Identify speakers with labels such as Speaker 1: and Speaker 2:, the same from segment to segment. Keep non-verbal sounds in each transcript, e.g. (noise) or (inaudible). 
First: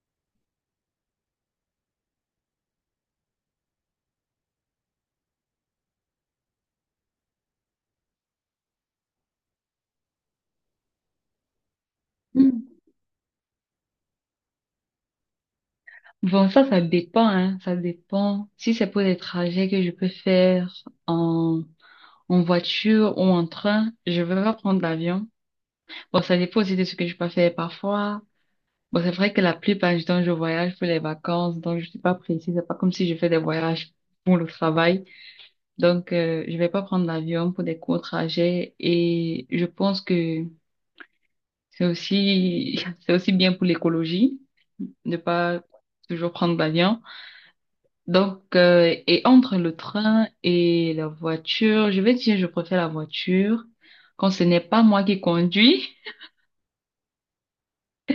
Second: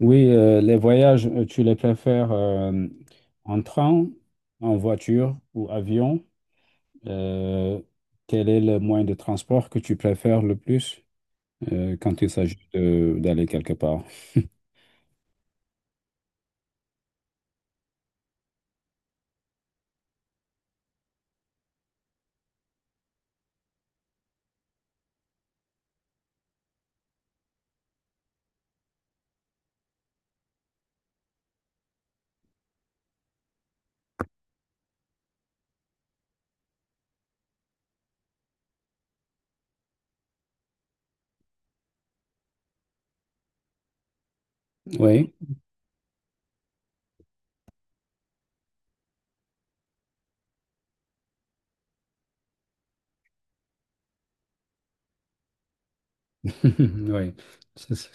Speaker 1: Oui, les voyages, tu les préfères en train, en voiture ou avion? Euh, Quel est le moyen de transport que tu préfères le plus quand il s'agit
Speaker 2: Mm.
Speaker 1: d'aller quelque part?
Speaker 2: Bon, ça dépend, hein, ça dépend. Si c'est pour des trajets que je peux faire en, en voiture ou en train, je vais pas prendre l'avion. Bon, ça dépend aussi de ce que je peux faire parfois. Bon, c'est vrai que la plupart du temps, je voyage pour les vacances, donc je suis pas précise. C'est pas comme si je fais des voyages pour le travail. Donc, je vais pas prendre l'avion pour des courts trajets et je pense que c'est aussi, (laughs) c'est aussi bien pour l'écologie de
Speaker 1: Oui,
Speaker 2: pas toujours prendre l'avion. Donc, et entre le train et la voiture, je vais dire, je préfère la voiture quand ce n'est pas moi qui conduis. (laughs)
Speaker 1: (laughs) oui. C'est ça.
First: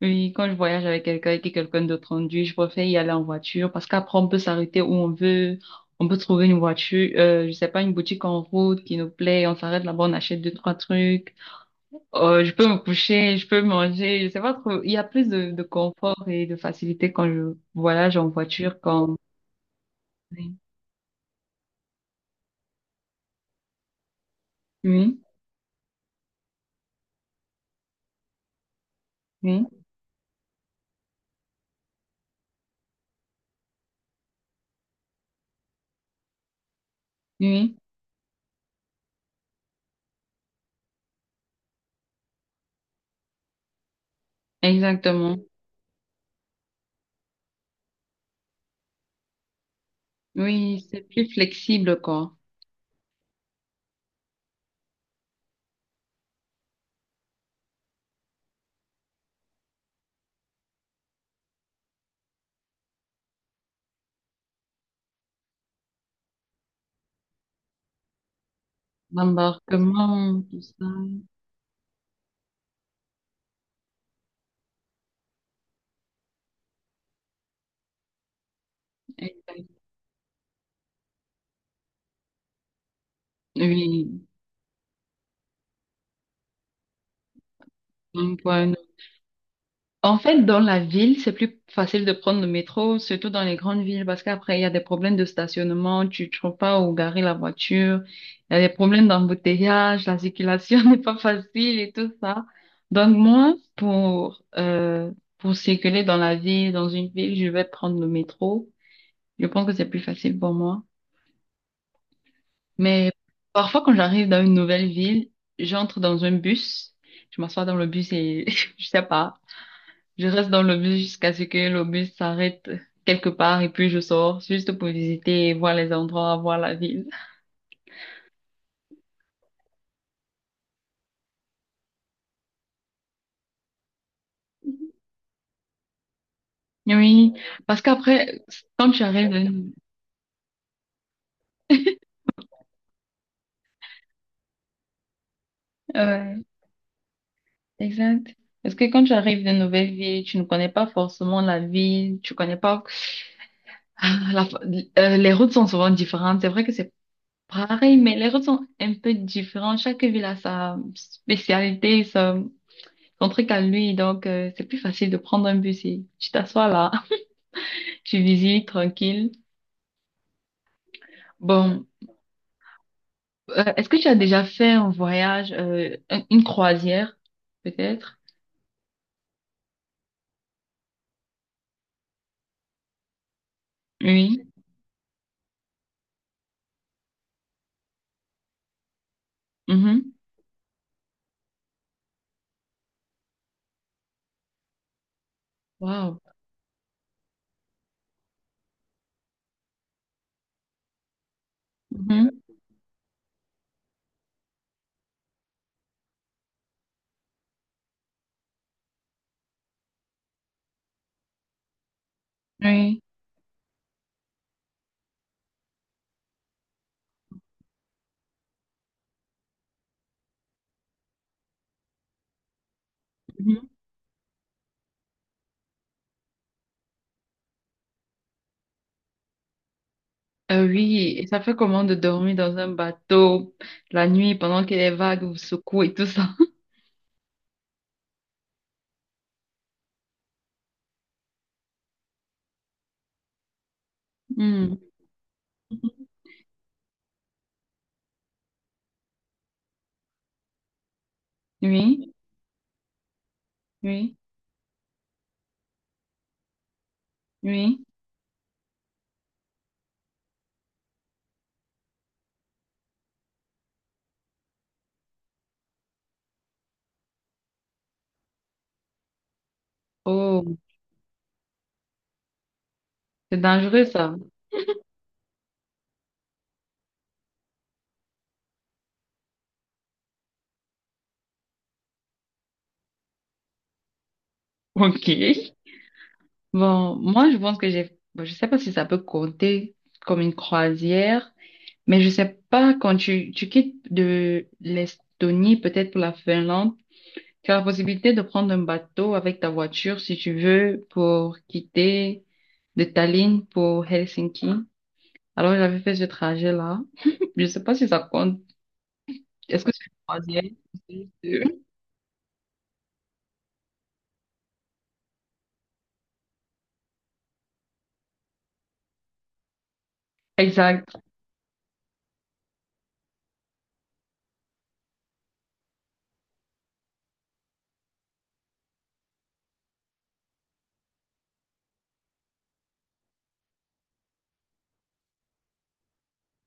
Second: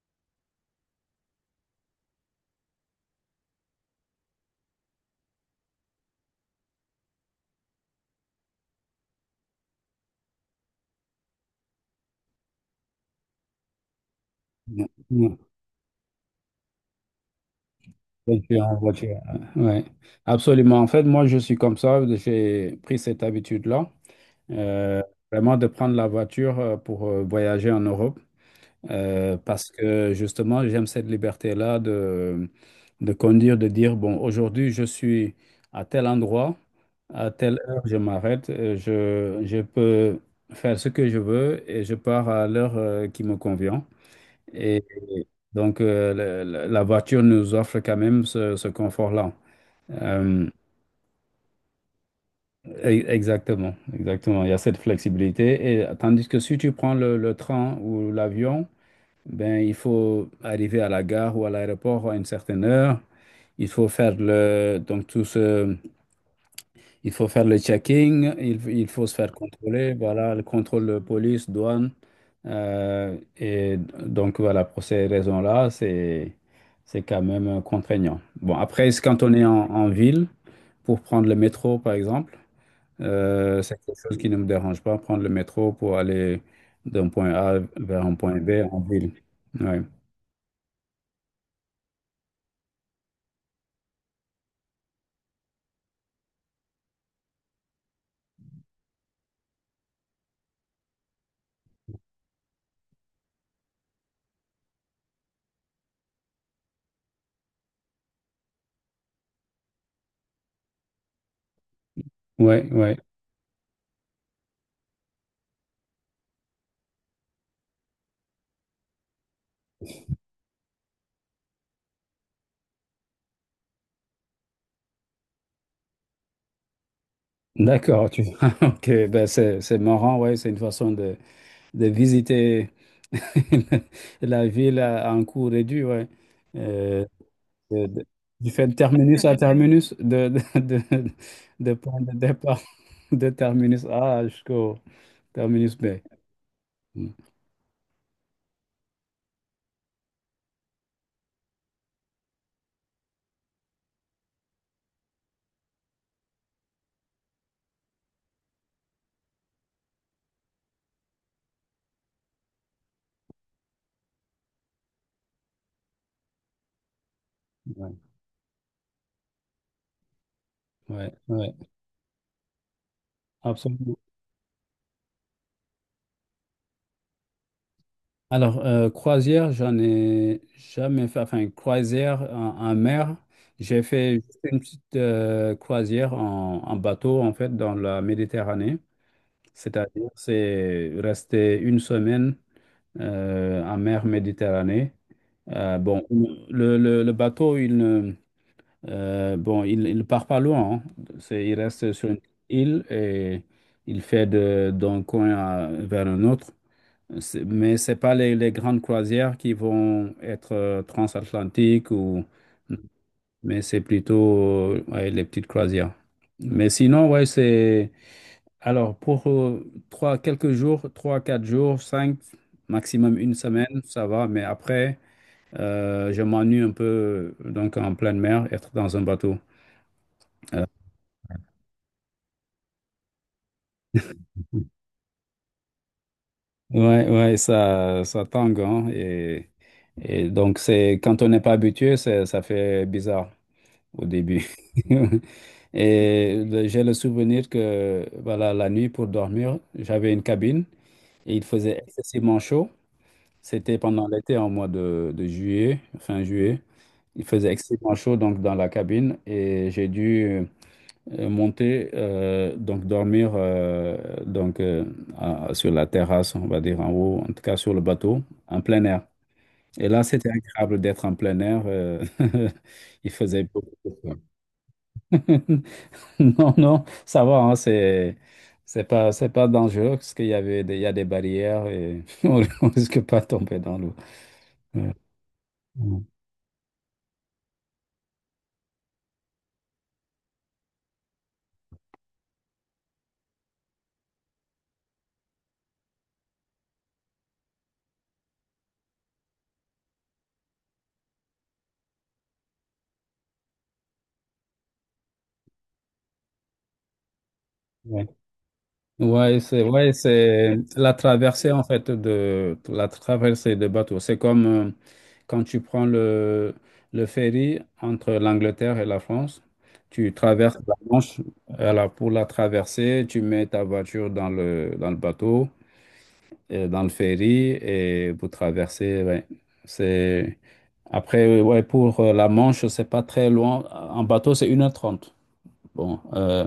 Speaker 2: Oui, quand je voyage avec quelqu'un et que quelqu'un d'autre conduit, je préfère y aller en voiture parce qu'après, on peut s'arrêter où on veut. On peut trouver une voiture, je sais pas, une boutique en route qui nous plaît. On s'arrête là-bas, on achète deux, trois trucs. Je peux me coucher, je peux manger. Je sais pas trop.
Speaker 1: Non,
Speaker 2: Il y a plus
Speaker 1: non,
Speaker 2: de confort et de facilité quand je voyage en
Speaker 1: en
Speaker 2: voiture qu'en...
Speaker 1: voiture, ouais.
Speaker 2: Oui,
Speaker 1: Absolument. En fait, moi, je suis comme ça. J'ai pris cette habitude-là, euh,
Speaker 2: oui,
Speaker 1: vraiment de prendre la voiture pour voyager en Europe. Parce
Speaker 2: oui,
Speaker 1: que justement, j'aime cette liberté-là de conduire, de dire, bon, aujourd'hui, je suis à tel endroit, à telle
Speaker 2: oui,
Speaker 1: heure, je m'arrête, je peux faire ce que je veux et je pars à l'heure qui me convient. Et
Speaker 2: exactement.
Speaker 1: donc, la voiture nous offre quand même ce confort-là. Euh,
Speaker 2: Oui, c'est plus flexible, quoi.
Speaker 1: Exactement. Il y a cette flexibilité. Et tandis que si tu prends le train ou l'avion, ben, il faut arriver à la gare ou à l'aéroport à une certaine heure. Il faut faire le, donc tout ce, il faut faire le checking. Il faut se faire contrôler. Voilà,
Speaker 2: L'embarquement,
Speaker 1: le
Speaker 2: tout
Speaker 1: contrôle
Speaker 2: ça.
Speaker 1: de police, douane. Et donc voilà, pour ces raisons-là, c'est quand même contraignant. Bon, après, c'est quand on est en,
Speaker 2: Exact.
Speaker 1: en ville, pour prendre le métro, par exemple, c'est quelque chose
Speaker 2: Oui.
Speaker 1: qui ne me dérange pas, prendre le métro pour aller d'un point A vers un point
Speaker 2: Donc,
Speaker 1: B
Speaker 2: point.
Speaker 1: en ville. Ouais.
Speaker 2: En fait, dans la ville, c'est plus facile de prendre le métro, surtout dans les grandes villes, parce qu'après, il y a des problèmes de stationnement, tu ne trouves pas où garer la voiture, il y a des problèmes d'embouteillage, la circulation (laughs) n'est pas facile et tout ça. Donc, moi, pour circuler dans la ville, dans une ville, je vais prendre le métro. Je pense que c'est plus facile pour moi.
Speaker 1: Oui, oui.
Speaker 2: Mais parfois, quand j'arrive dans une nouvelle ville, j'entre dans un bus, je m'assois dans le bus et (laughs) je sais pas, je reste dans le bus jusqu'à ce que le bus s'arrête quelque part et puis je sors juste pour visiter, et voir les endroits, voir la ville.
Speaker 1: D'accord. (laughs) Ok, ben c'est marrant, ouais, c'est une façon de visiter (laughs) la ville à un coût réduit, ouais. Euh,
Speaker 2: Oui, parce
Speaker 1: de- de-
Speaker 2: qu'après,
Speaker 1: du fait de
Speaker 2: quand tu
Speaker 1: terminus
Speaker 2: arrives
Speaker 1: à
Speaker 2: dans
Speaker 1: terminus, de point de départ (laughs) de terminus A jusqu'au terminus B.
Speaker 2: ouais,
Speaker 1: Mm.
Speaker 2: exact. Parce que quand tu arrives dans une nouvelle ville, tu ne connais pas forcément la ville, tu connais pas (laughs) Ah, la- les routes sont souvent différentes. C'est vrai que c'est pareil, mais les routes sont un peu différentes. Chaque ville a sa spécialité, son, son truc à lui. Donc, c'est plus facile de prendre un bus et tu t'assois là,
Speaker 1: Ouais,
Speaker 2: (laughs) tu visites tranquille.
Speaker 1: ouais, ouais,
Speaker 2: Bon, est-ce que
Speaker 1: absolument.
Speaker 2: tu as déjà fait un voyage, une croisière, peut-être?
Speaker 1: Alors, croisière, j'en ai jamais fait. Enfin, croisière en mer, j'ai fait juste
Speaker 2: Oui.
Speaker 1: une petite croisière en bateau, en fait, dans la Méditerranée. C'est-à-dire,
Speaker 2: Mhm.
Speaker 1: c'est rester une semaine en mer Méditerranée. Bon,
Speaker 2: Wow.
Speaker 1: le bateau, il ne bon, il part pas loin, hein. Il reste sur une
Speaker 2: Mhm.
Speaker 1: île et il fait d'un coin vers un autre. Mais ce n'est pas les grandes croisières qui vont être transatlantiques ou
Speaker 2: Oui.
Speaker 1: mais c'est plutôt ouais, les petites croisières. Mais sinon, ouais, c'est alors pour trois, quelques jours, trois, quatre jours, cinq, maximum une
Speaker 2: Mhm.
Speaker 1: semaine, ça va. Mais après, je m'ennuie un peu donc en pleine mer, être dans un bateau. Euh,
Speaker 2: Oui, et ça fait comment de dormir dans un bateau la nuit pendant que les vagues vous secouent et tout ça? (laughs)
Speaker 1: ouais, ouais, ça tangue, hein, et donc c'est quand on n'est pas habitué, ça fait bizarre au début.
Speaker 2: Hmm.
Speaker 1: (laughs) J'ai le souvenir que voilà, la nuit pour dormir, j'avais une cabine et il faisait
Speaker 2: Oui,
Speaker 1: excessivement chaud. C'était pendant
Speaker 2: oui,
Speaker 1: l'été, en mois de juillet, fin juillet. Il faisait
Speaker 2: oui.
Speaker 1: excessivement chaud donc dans la cabine et j'ai dû monter donc dormir donc sur la terrasse, on va dire en haut, en tout cas sur le bateau, en plein air. Et là, c'était
Speaker 2: Oh.
Speaker 1: agréable d'être en plein air. (laughs) Il
Speaker 2: C'est
Speaker 1: faisait beaucoup
Speaker 2: dangereux,
Speaker 1: de froid.
Speaker 2: ça.
Speaker 1: (laughs) (laughs) Non, non, ça va, hein, c'est pas dangereux parce qu'il y avait des, il y a des barrières et (laughs) on risque pas de tomber dans l'eau. Ouais,
Speaker 2: Ok. Bon, moi, je pense que j'ai, bon, je sais pas si ça peut compter comme une croisière, mais je sais pas quand tu quittes de l'Estonie, peut-être pour la Finlande, tu as la possibilité de prendre un bateau avec ta voiture, si tu veux, pour quitter de Tallinn pour Helsinki. Alors, j'avais fait ce trajet-là. (laughs) Je sais pas si ça
Speaker 1: ouais.
Speaker 2: compte.
Speaker 1: Ouais,
Speaker 2: Est-ce que c'est une croisière?
Speaker 1: c'est la traversée en fait la traversée de bateau. C'est comme quand tu prends le ferry entre l'Angleterre et la France, tu traverses la
Speaker 2: Exact.
Speaker 1: Manche. Alors pour la traverser, tu mets ta voiture dans le bateau. Dans le ferry et vous traversez. Ouais. C'est... Après, ouais, pour la Manche, c'est pas très loin. En bateau, c'est 1h30. Bon,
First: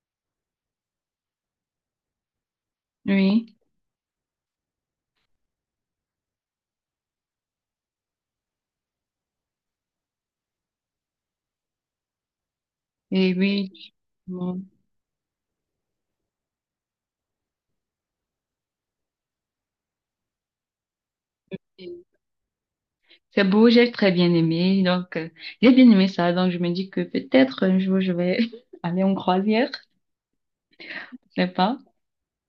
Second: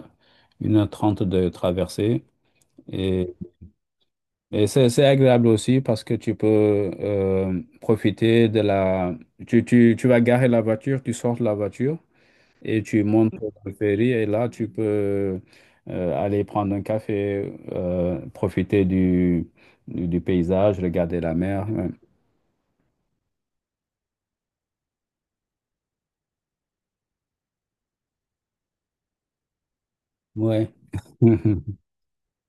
Speaker 1: 1h30 de traversée. Et,
Speaker 2: Oui.
Speaker 1: et c'est agréable aussi parce que tu peux profiter. Tu vas garer la voiture, tu sors de la voiture et tu montes
Speaker 2: Et
Speaker 1: dans
Speaker 2: oui.
Speaker 1: le ferry et là,
Speaker 2: Bon.
Speaker 1: tu peux aller prendre un café, profiter du paysage, regarder la mer. Ouais.
Speaker 2: C'est beau, j'ai très bien aimé. Donc, j'ai bien aimé ça. Donc, je me dis que peut-être un jour, je vais (laughs) aller en croisière.
Speaker 1: Ouais.
Speaker 2: Je sais
Speaker 1: (laughs)
Speaker 2: pas.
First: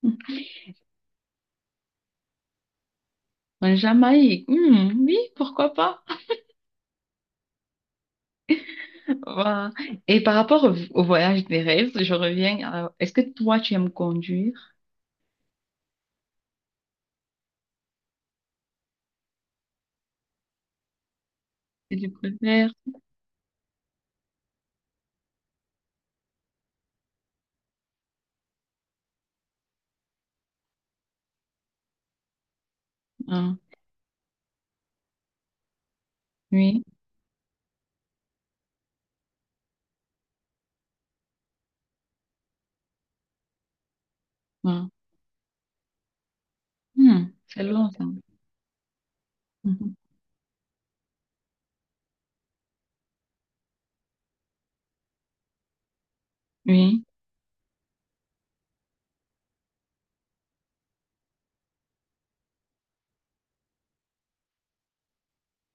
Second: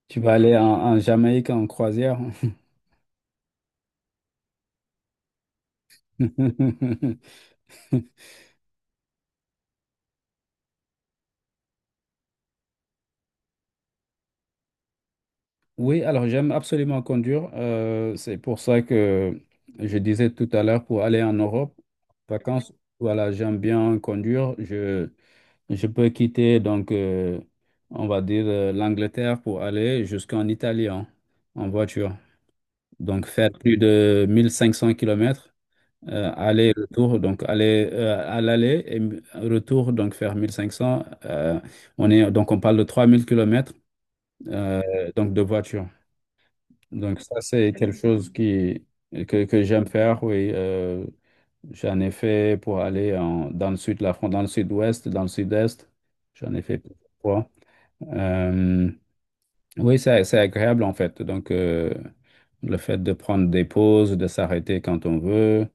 Speaker 1: Tu vas aller en Jamaïque en croisière.
Speaker 2: En Jamaïque. Hmm, oui, pourquoi pas?
Speaker 1: (laughs)
Speaker 2: Voilà. Et par rapport au, au voyage des rêves, je reviens à- Est-ce que toi, tu aimes conduire?
Speaker 1: Oui, alors j'aime absolument conduire. C'est pour ça que je disais tout à l'heure pour aller en Europe,
Speaker 2: Et tu préfères?
Speaker 1: vacances, voilà, j'aime bien conduire. Je peux quitter, donc, on va dire, l'Angleterre pour aller jusqu'en Italie, hein, en voiture. Donc, faire
Speaker 2: Ah,
Speaker 1: plus de 1500 kilomètres. Aller
Speaker 2: oui.
Speaker 1: retour, donc aller à l'aller et retour, donc faire 1500. On est, donc on parle de 3000 kilomètres
Speaker 2: Ah.
Speaker 1: euh, donc de voiture. Donc
Speaker 2: Hmm,
Speaker 1: ça,
Speaker 2: c'est
Speaker 1: c'est
Speaker 2: long,
Speaker 1: quelque
Speaker 2: ça.
Speaker 1: chose que j'aime
Speaker 2: Mhm.
Speaker 1: faire, oui. J'en ai fait pour aller dans le sud de la France, dans le sud-ouest, dans le sud-est. J'en ai fait
Speaker 2: Oui.
Speaker 1: plusieurs fois. Euh, oui, c'est agréable en fait. Donc le fait de prendre des pauses, de s'arrêter quand on veut.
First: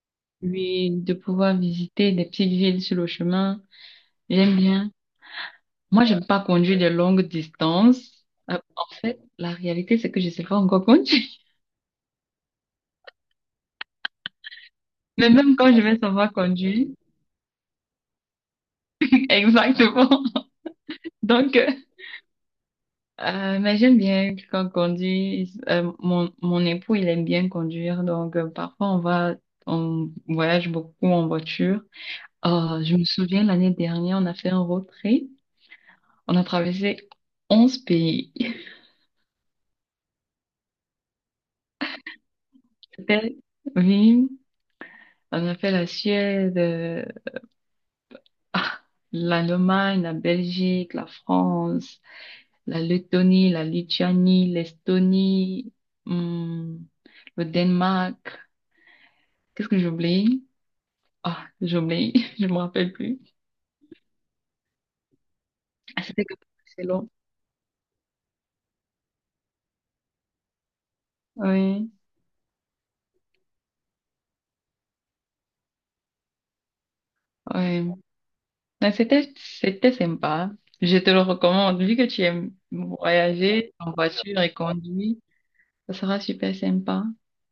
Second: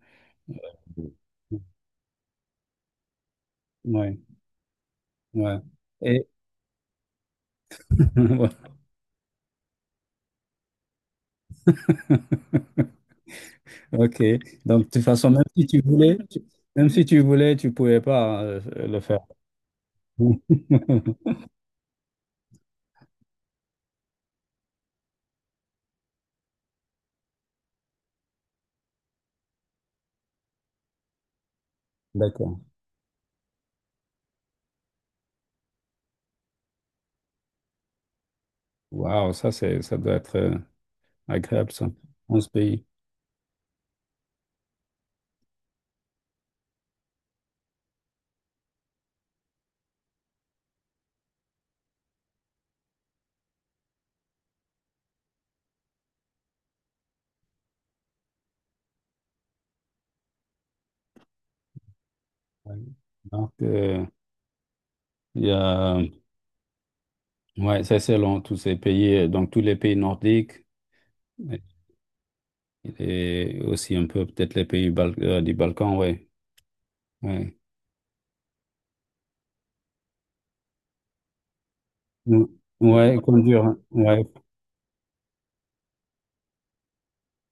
Speaker 2: Oui,
Speaker 1: Oui,
Speaker 2: de pouvoir visiter des petites villes sur le chemin.
Speaker 1: ouais.
Speaker 2: J'aime bien. Moi, j'aime
Speaker 1: Ouais.
Speaker 2: pas conduire des longues distances.
Speaker 1: (laughs)
Speaker 2: En fait, la réalité, c'est que je sais pas encore conduire.
Speaker 1: Ok. Donc, de toute
Speaker 2: (laughs) Mais
Speaker 1: façon, même
Speaker 2: même
Speaker 1: si
Speaker 2: quand je
Speaker 1: tu
Speaker 2: vais
Speaker 1: voulais,
Speaker 2: savoir conduire,
Speaker 1: même si tu voulais, tu pouvais pas le faire.
Speaker 2: (laughs) exactement.
Speaker 1: (laughs)
Speaker 2: Donc, mais j'aime bien quand conduire. Mon époux, il aime bien conduire. Donc, parfois, on voyage beaucoup en voiture.
Speaker 1: D'accord.
Speaker 2: Je me souviens, l'année dernière, on a fait un road trip. On a traversé 11 pays. (laughs)
Speaker 1: Waouh, ça doit être agréable, ça. 11 pays.
Speaker 2: C'était, oui, on a fait la Suède, Ah, l'Allemagne, la Belgique, la France, la Lettonie, la Lituanie, l'Estonie, hum, le Danemark. Qu'est-ce que j'oublie? Ah, j'oublie, (laughs) je me
Speaker 1: Ouais.
Speaker 2: rappelle plus.
Speaker 1: Donc, il y a,
Speaker 2: Ah, c'était que c'est long.
Speaker 1: ouais, ça c'est long, tous ces pays, donc tous les pays nordiques.
Speaker 2: Oui,
Speaker 1: Et aussi un peu peut-être les pays du Balkan, ouais. Ouais.
Speaker 2: oui. Mais c'était, c'était sympa. Je te le recommande. Vu que tu
Speaker 1: Mm,
Speaker 2: aimes
Speaker 1: ouais, conduire,
Speaker 2: voyager
Speaker 1: hein.
Speaker 2: en
Speaker 1: Ouais.
Speaker 2: voiture et conduire, ça sera super sympa.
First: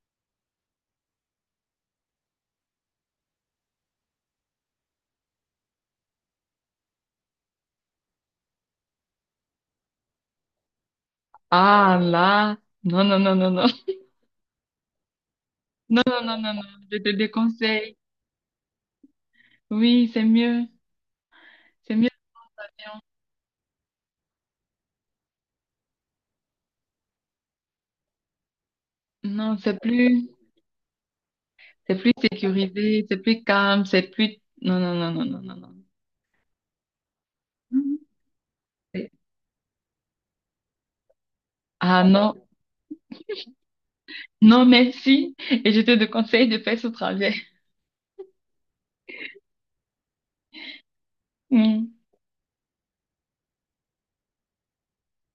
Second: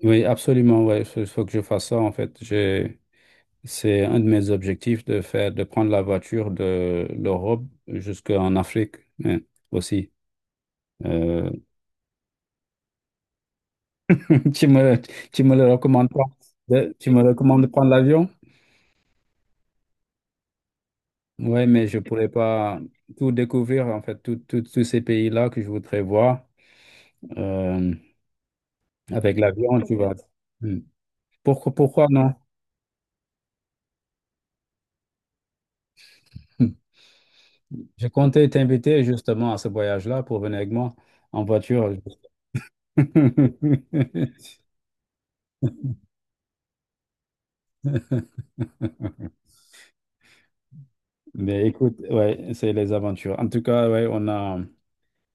Speaker 1: Oui, absolument, ouais. Il faut que je fasse ça, en fait. C'est un de mes objectifs de faire, de prendre la voiture de l'Europe jusqu'en Afrique, hein, aussi. Euh,
Speaker 2: Ah là, non, non, non, non, non, (laughs)
Speaker 1: (laughs) tu me, tu me le
Speaker 2: non,
Speaker 1: recommandes
Speaker 2: non,
Speaker 1: pas?
Speaker 2: non, non, non, je te
Speaker 1: Tu me recommandes de prendre
Speaker 2: déconseille.
Speaker 1: l'avion?
Speaker 2: Oui, c'est mieux.
Speaker 1: Oui, mais
Speaker 2: C'est
Speaker 1: je
Speaker 2: mieux.
Speaker 1: pourrais pas tout découvrir, en fait, tous ces pays-là que je voudrais voir euh, avec
Speaker 2: Non,
Speaker 1: l'avion, tu vois. Hmm. Pourquoi,
Speaker 2: c'est
Speaker 1: pourquoi
Speaker 2: plus
Speaker 1: non? (laughs)
Speaker 2: sécurisé, c'est plus calme, c'est plus. Non, non, non, non, non, non, non.
Speaker 1: Hmm.
Speaker 2: Mhm.
Speaker 1: Je comptais t'inviter
Speaker 2: C'est-
Speaker 1: justement à ce voyage-là pour venir avec moi en voiture.
Speaker 2: Ah non,
Speaker 1: (laughs)
Speaker 2: non, merci. Et je te conseille de faire ce trajet.
Speaker 1: Mais
Speaker 2: Mm.
Speaker 1: écoute, ouais, c'est les aventures. En tout cas, ouais, on a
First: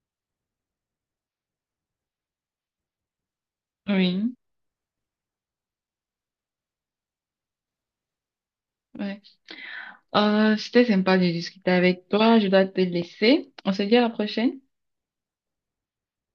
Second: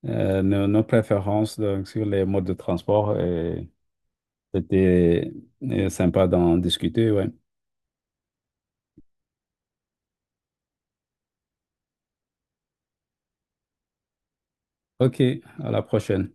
Speaker 1: nos préférences donc, sur les modes de transport et
Speaker 2: Oui.
Speaker 1: c'était sympa d'en discuter, ouais.
Speaker 2: Ouais. C'était sympa de discuter avec toi. Je dois te laisser. On se dit à la prochaine.
Speaker 1: OK, à la prochaine.